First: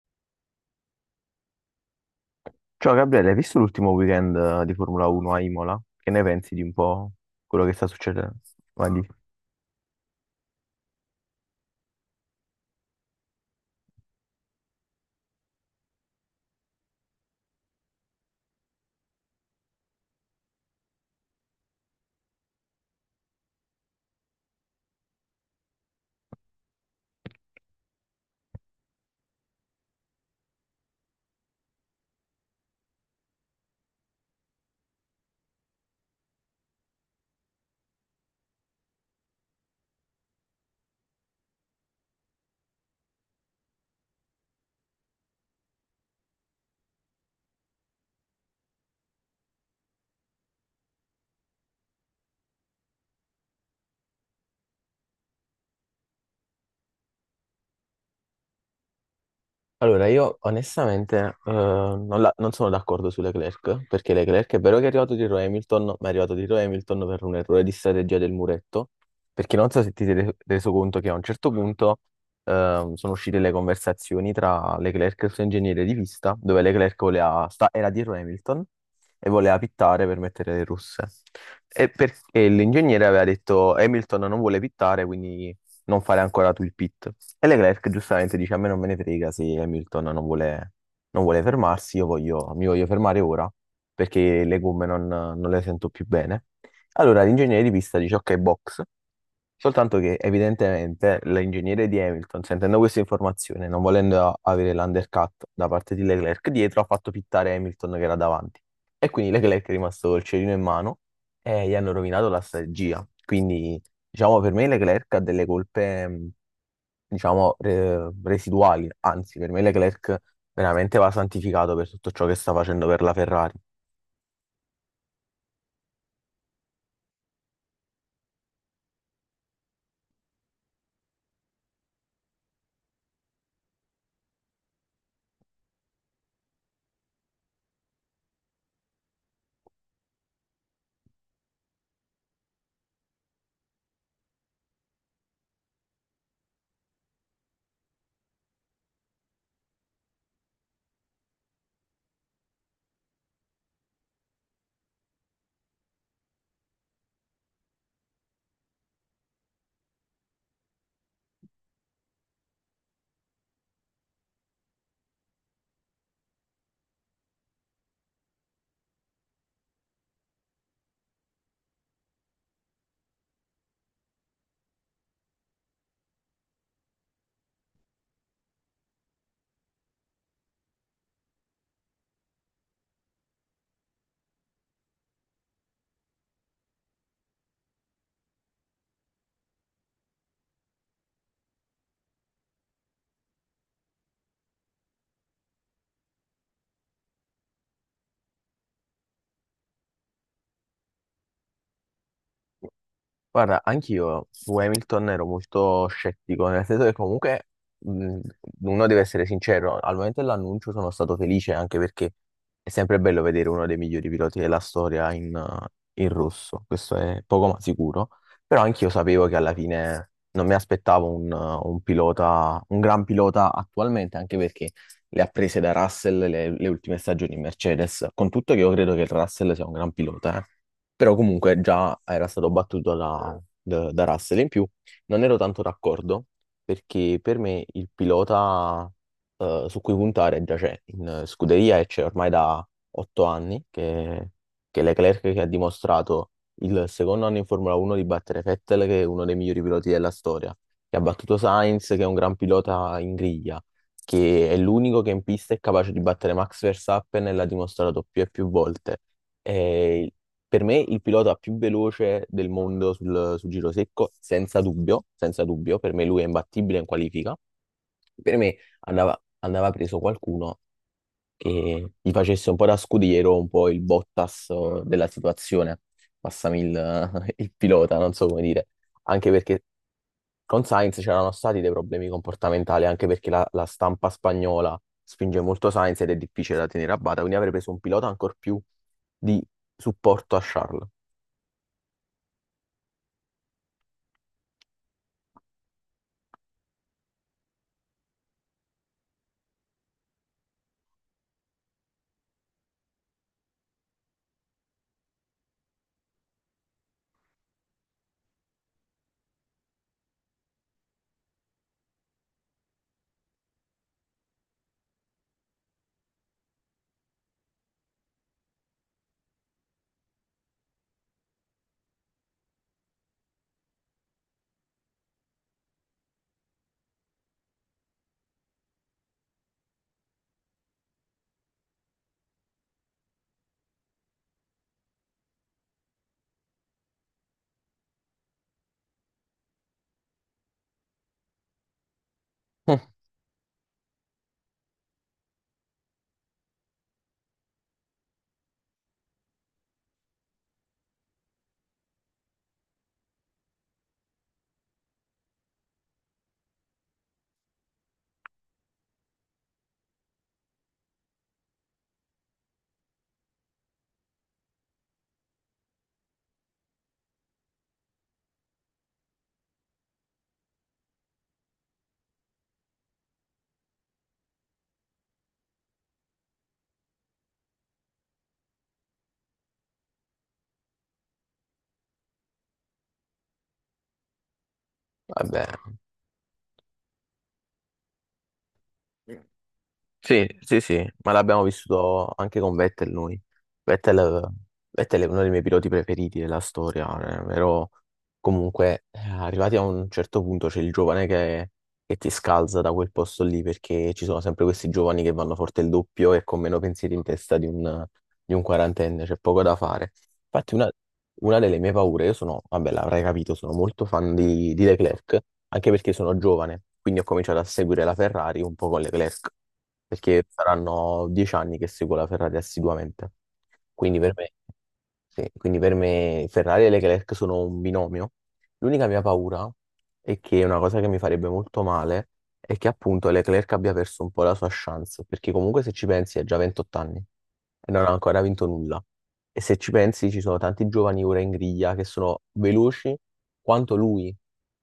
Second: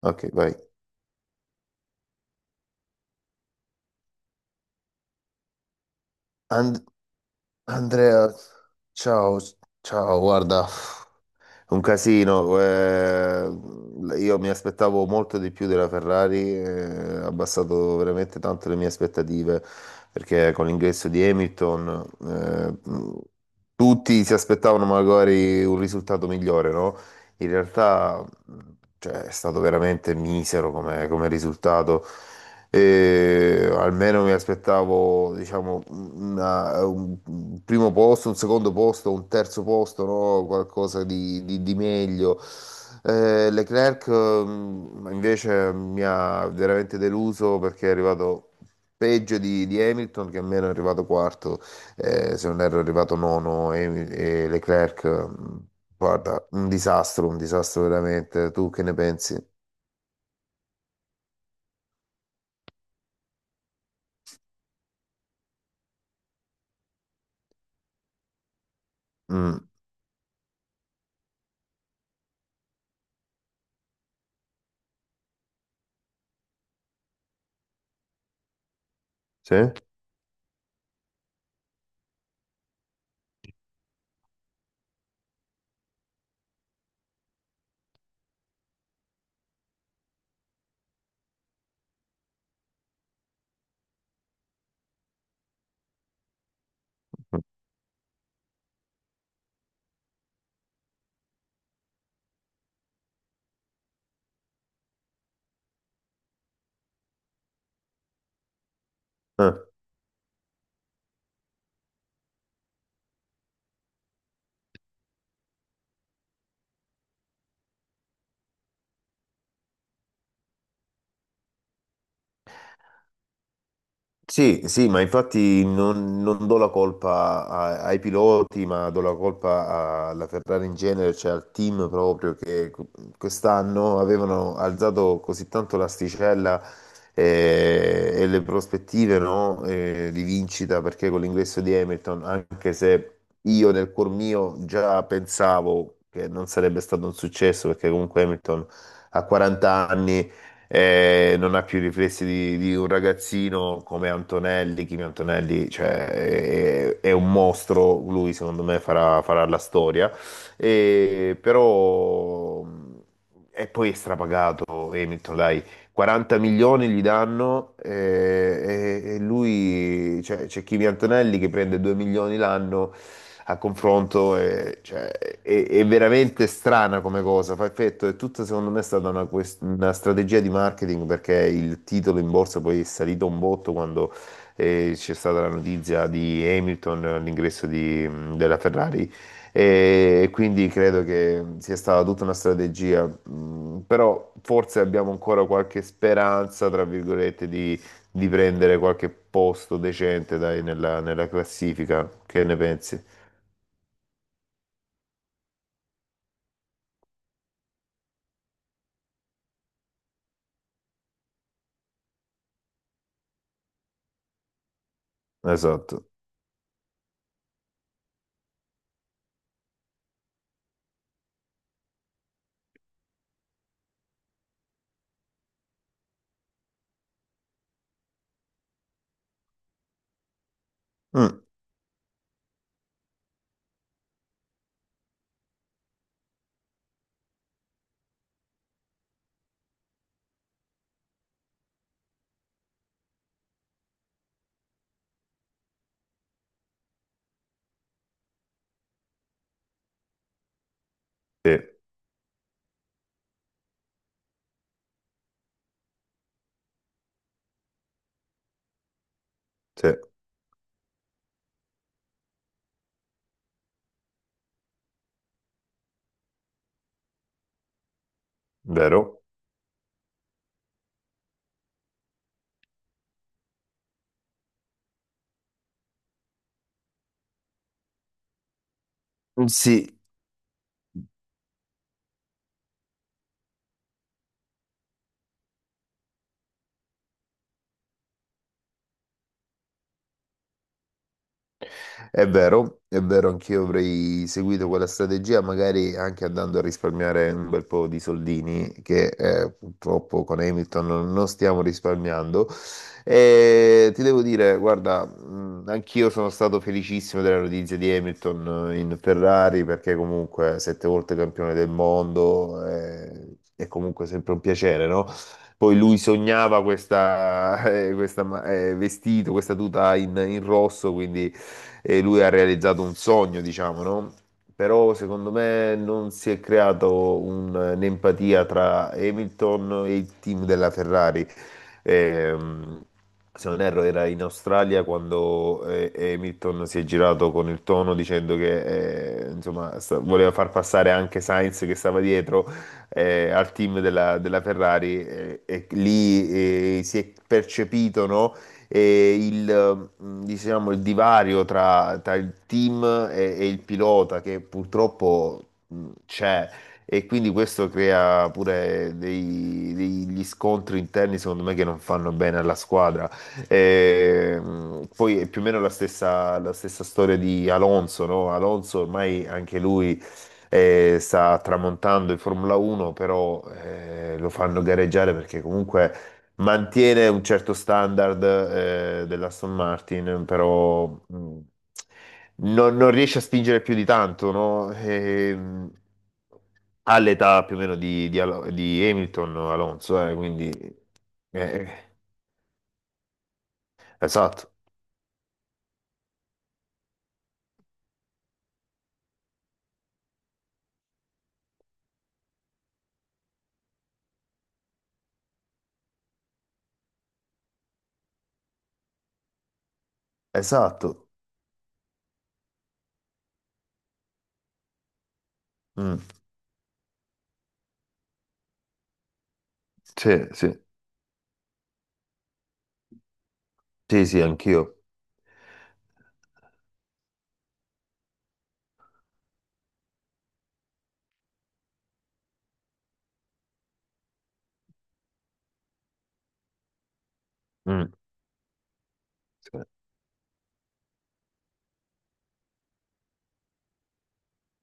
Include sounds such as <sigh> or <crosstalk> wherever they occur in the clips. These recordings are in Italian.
Ok, vai. Ciao Gabriele, hai visto l'ultimo weekend di Formula 1 a Imola? Che ne pensi di un And- po' quello che sta Andrea, succedendo? ciao, ciao, guarda, un casino. Io mi aspettavo molto di più della Ferrari, ha abbassato veramente tanto le mie aspettative, perché con l'ingresso di Hamilton, tutti si aspettavano magari un risultato migliore, no? In realtà cioè, è stato veramente misero come, come risultato. E almeno mi aspettavo, diciamo, un primo posto, un secondo posto, un terzo posto, no? Qualcosa di, di meglio. Leclerc invece mi ha veramente deluso perché è arrivato peggio di Hamilton, che almeno è arrivato quarto, se non erro è arrivato nono e Leclerc. Guarda, un disastro veramente. Tu che ne pensi? Allora, io onestamente non, non sono d'accordo su Leclerc, perché Leclerc è vero che è arrivato dietro Hamilton, ma è arrivato dietro Hamilton per un errore di strategia del muretto, perché Mm. non so se ti sei reso conto che a un certo punto sono uscite le conversazioni tra Leclerc e il suo ingegnere di pista, dove Leclerc voleva era dietro Hamilton e voleva Sì? pittare per mettere le russe. E perché l'ingegnere aveva detto Hamilton non vuole pittare, quindi non fare ancora tu il pit. E Leclerc giustamente dice: A me non me ne frega se Hamilton non vuole, non vuole fermarsi, mi voglio fermare ora perché le gomme non le sento più bene. Allora l'ingegnere di pista dice: Ok, box. Soltanto che evidentemente l'ingegnere di Hamilton, sentendo questa informazione, non volendo avere l'undercut da parte di Leclerc dietro, ha fatto pittare Hamilton che era davanti. E quindi Eh. Leclerc è rimasto col cerino in mano e gli hanno rovinato la strategia. Quindi, diciamo, per me Leclerc ha delle colpe. Diciamo, residuali. Anzi, per me Leclerc veramente va santificato per tutto ciò che sta facendo per la Ferrari. Sì, sì, ma infatti non, non do la colpa ai piloti, ma do la colpa alla Ferrari in genere, cioè al team proprio che quest'anno avevano alzato così tanto l'asticella, e, le prospettive, no, di vincita, perché con l'ingresso di Hamilton, anche se io nel cuor mio già pensavo che non sarebbe stato un successo, perché comunque Hamilton ha 40 anni, non ha più i riflessi di un ragazzino come Antonelli. Kimi Antonelli, cioè, è un mostro, lui secondo me farà, farà la storia. E, però, e poi è strapagato Hamilton, dai, 40 milioni gli danno, e lui, cioè, c'è Kimi Antonelli che prende 2 milioni l'anno a confronto, cioè, è veramente strana come cosa, fa effetto, è tutta secondo me è stata una, una strategia di marketing perché il titolo in borsa poi è salito un botto quando, c'è stata la notizia di Hamilton, l'ingresso della Ferrari e quindi credo che sia stata tutta una strategia, però forse abbiamo ancora qualche speranza, tra virgolette, di prendere qualche posto decente, dai, nella, nella classifica. Che ne pensi? Guarda, anch'io su Hamilton ero molto scettico, nel senso che comunque mh, uno deve essere sincero, al momento dell'annuncio sono stato felice anche perché è sempre bello vedere uno dei migliori piloti della storia in, Esatto. In rosso, questo è poco ma sicuro, però anch'io sapevo che alla fine non mi aspettavo un pilota, un gran pilota attualmente, anche perché le ha prese da Russell le ultime stagioni in Mercedes, con tutto che io credo che Russell sia un gran pilota, eh. Però Mm, comunque già era stato battuto da Russell. In più non ero tanto d'accordo perché per me il pilota su cui puntare già c'è in scuderia e c'è ormai da otto anni che Leclerc che ha dimostrato il secondo anno in Formula 1 di battere Vettel che è uno dei migliori piloti della storia, che ha battuto sì, Sainz che è un gran pilota in griglia, che è l'unico che in pista è capace di battere Max Verstappen e l'ha dimostrato più e più volte. sì, Eh, per me il pilota più veloce del mondo sul giro secco, senza dubbio, senza dubbio, per me lui è imbattibile in qualifica. Per me vero. andava, andava preso qualcuno che gli facesse un po' da scudiero, un po' il Bottas della situazione, passami il, <laughs> il pilota, non so come dire. Anche perché Sì, con Sainz c'erano stati dei problemi comportamentali, anche perché la stampa spagnola spinge molto Sainz ed è difficile da tenere a bada, quindi avrei preso un pilota ancora più di supporto a Charles. è vero, è vero, anch'io avrei seguito quella strategia, magari anche andando a risparmiare un bel po' di soldini, che purtroppo con Hamilton non non stiamo risparmiando. E ti devo dire, guarda, anch'io sono stato felicissimo della notizia di Hamilton, in Ferrari, perché comunque sette volte campione del mondo, è comunque sempre un piacere, no? Poi lui sognava questa, <laughs> questa vestito, questa tuta in in rosso, quindi e lui ha realizzato un sogno, diciamo, no? Però secondo me non si è creato un'empatia tra Hamilton e il team della Ferrari. Ehm, Se non erro, era in Australia quando Hamilton si è girato con il tono dicendo che insomma, voleva far passare anche Sainz che stava dietro, <laughs> al team della, della Ferrari, e lì si è percepito, no? E il, diciamo, il divario tra, tra il team e il pilota che purtroppo c'è e quindi questo crea pure degli scontri interni secondo me che non fanno bene alla squadra. E, poi è più o meno la stessa storia di Alonso, no? Alonso ormai anche lui, sta tramontando in Formula 1, però lo fanno gareggiare perché comunque mantiene un certo standard, dell'Aston Martin, però non, non riesce a spingere più di tanto, no? E, Vabbè. All'età più o meno di di Hamilton o Alonso, Sì, quindi sì, sì, ma l'abbiamo eh, vissuto anche con Vettel noi. Vettel, esatto, Vettel è uno dei miei piloti preferiti della storia, però comunque arrivati a un certo punto c'è il giovane che ti scalza da quel posto lì perché ci sono sempre questi giovani che vanno forte il doppio e con meno pensieri in testa di un quarantenne, c'è poco da fare. Infatti una, esatto. Una delle mie paure, io sono, vabbè, l'avrai capito, sono molto fan di Leclerc, anche perché Mm, sono giovane, quindi ho cominciato a seguire la Ferrari un po' con Leclerc, perché sì, sì, saranno dieci anni che seguo la Ferrari assiduamente. Quindi sì, per sì, me, anch'io. sì, quindi per me Ferrari e Leclerc sono un binomio. L'unica mia paura è che una cosa che mi farebbe molto male è che appunto Leclerc abbia perso un po' la sua chance, perché comunque se ci pensi ha già 28 anni e non ha Mm, ancora vinto nulla. E se sì, ci pensi, ci sono tanti giovani ora in griglia che sono veloci quanto lui,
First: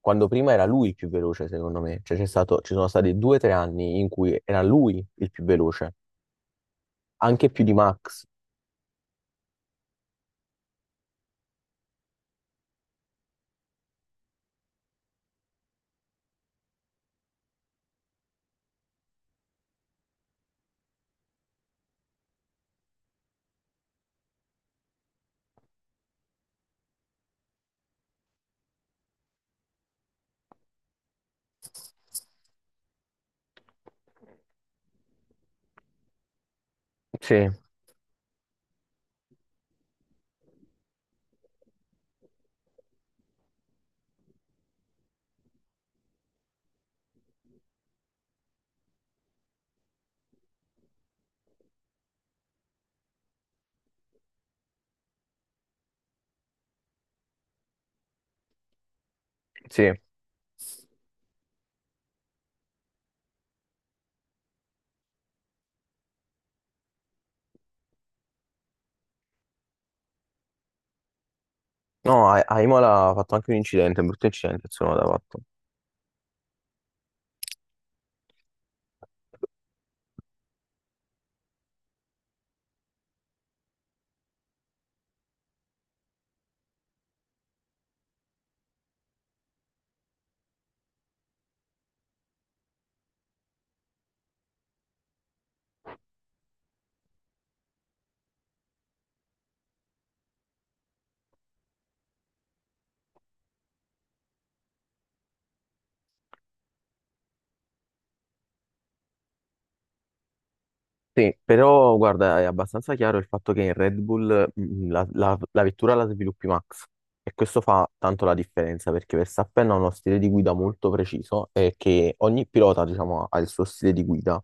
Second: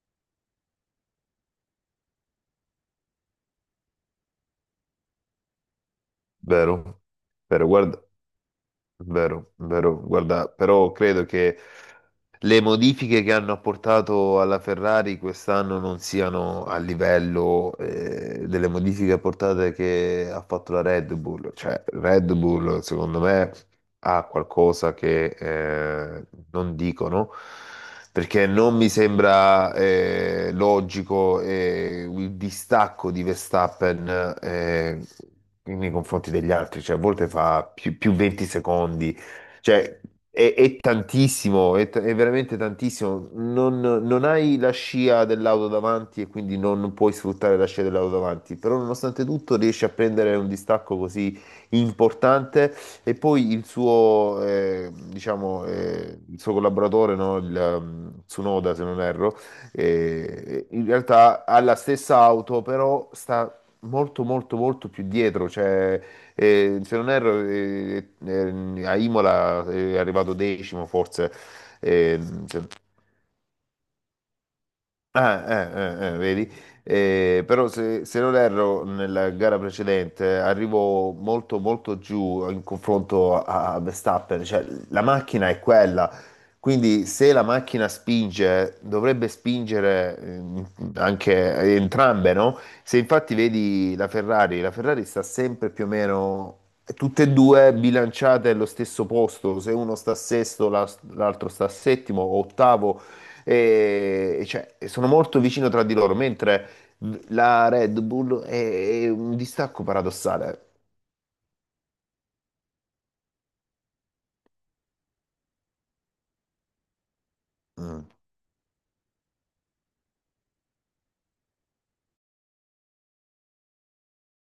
quando prima era lui il più veloce, secondo me. Cioè, c'è stato, ci sono stati due o tre anni in cui era lui il più veloce, vero, anche più vero, di guarda, Max. vero, vero, guarda, però credo che le modifiche che hanno apportato alla Ferrari quest'anno non siano a livello delle modifiche apportate che ha fatto la Red Bull. Cioè, Red Bull, secondo me, ha qualcosa che non dicono. Perché non mi sembra logico il distacco di Verstappen, nei confronti degli altri, cioè a volte Sì, fa più, più 20 secondi, cioè, è tantissimo, è, è veramente tantissimo. Non, non hai la scia dell'auto davanti e quindi non puoi sfruttare la scia dell'auto davanti, però nonostante tutto riesci a prendere un distacco così importante e poi il suo, diciamo, il suo collaboratore, no, il, Tsunoda, se non erro, sì. In realtà ha la stessa auto, però sta molto molto molto più dietro, cioè se non erro, a Imola è arrivato decimo, forse, No, eh, a se- Imola ha fatto anche un incidente, un brutto incidente, insomma, l'ha fatto. ah, vedi? Però se, se non erro nella gara precedente arrivo molto molto giù in confronto a, a Verstappen, cioè la macchina è quella, quindi se la macchina spinge dovrebbe spingere, anche entrambe, no? Se infatti vedi la Ferrari sta sempre più o meno tutte e due bilanciate allo stesso posto, se uno sta sesto l'altro sta settimo o ottavo e cioè, sono molto vicino tra di loro, mentre la Red Bull è un distacco paradossale. Sì, però guarda, è abbastanza chiaro il fatto che in Red Bull mm, la vettura la sviluppi Max e questo fa Mm. tanto la differenza perché Verstappen ha uno stile di guida molto preciso e che ogni pilota, diciamo, ha il suo stile di guida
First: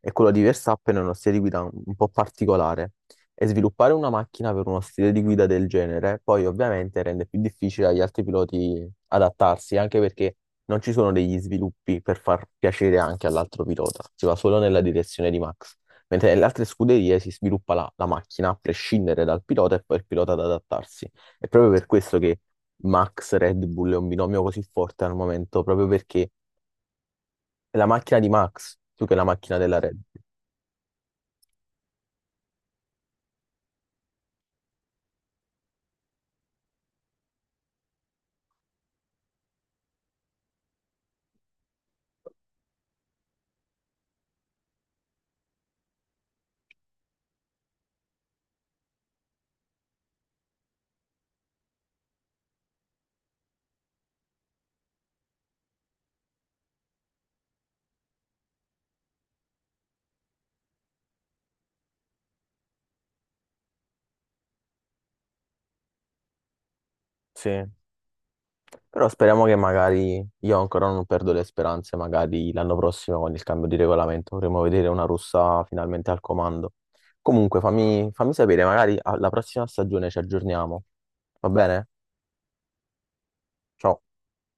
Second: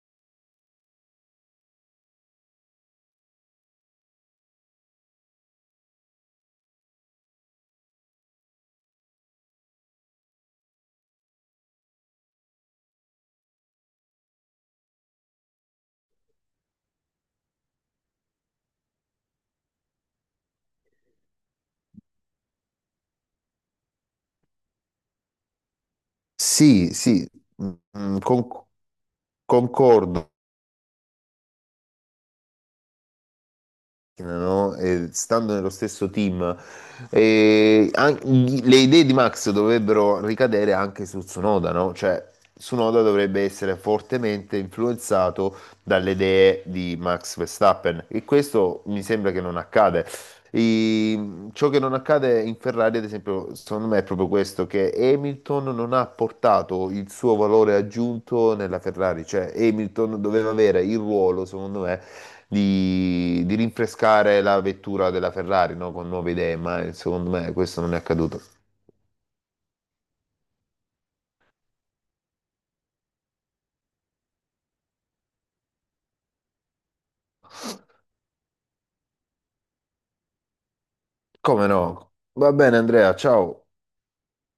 e quello di Verstappen è uno stile di guida un po' particolare e sviluppare una macchina per uno stile di guida del genere poi ovviamente rende più difficile agli altri piloti adattarsi anche perché non ci sono degli sviluppi per far piacere anche all'altro pilota, si va solo nella direzione di Max. Mentre nelle altre scuderie si sviluppa la macchina a prescindere dal pilota e poi il pilota ad adattarsi. È proprio per questo che Max Red Bull è un binomio così forte al momento, proprio perché Sì, sì, mm, è la macchina mm, di Max più che la macchina della Red Bull. concordo. No? E stando nello stesso team, e le idee di Max dovrebbero ricadere anche su Tsunoda, no? Cioè, Tsunoda dovrebbe essere fortemente influenzato dalle idee di Max Verstappen e questo mi sembra che non accade. Ciò che non accade in Ferrari, ad esempio, secondo me è proprio questo, che Hamilton non ha portato il suo valore aggiunto nella Ferrari, cioè Hamilton doveva avere il ruolo, secondo me, di rinfrescare la vettura della Ferrari, no? Con nuove idee, ma secondo me Sì. questo non è accaduto. Però speriamo che magari, io ancora non perdo le speranze, magari l'anno prossimo con il cambio di regolamento vorremmo vedere una russa finalmente al comando. Comunque fammi, fammi sapere, magari alla prossima stagione ci aggiorniamo, va Come bene? no? Va bene, Andrea, ciao. Ciao.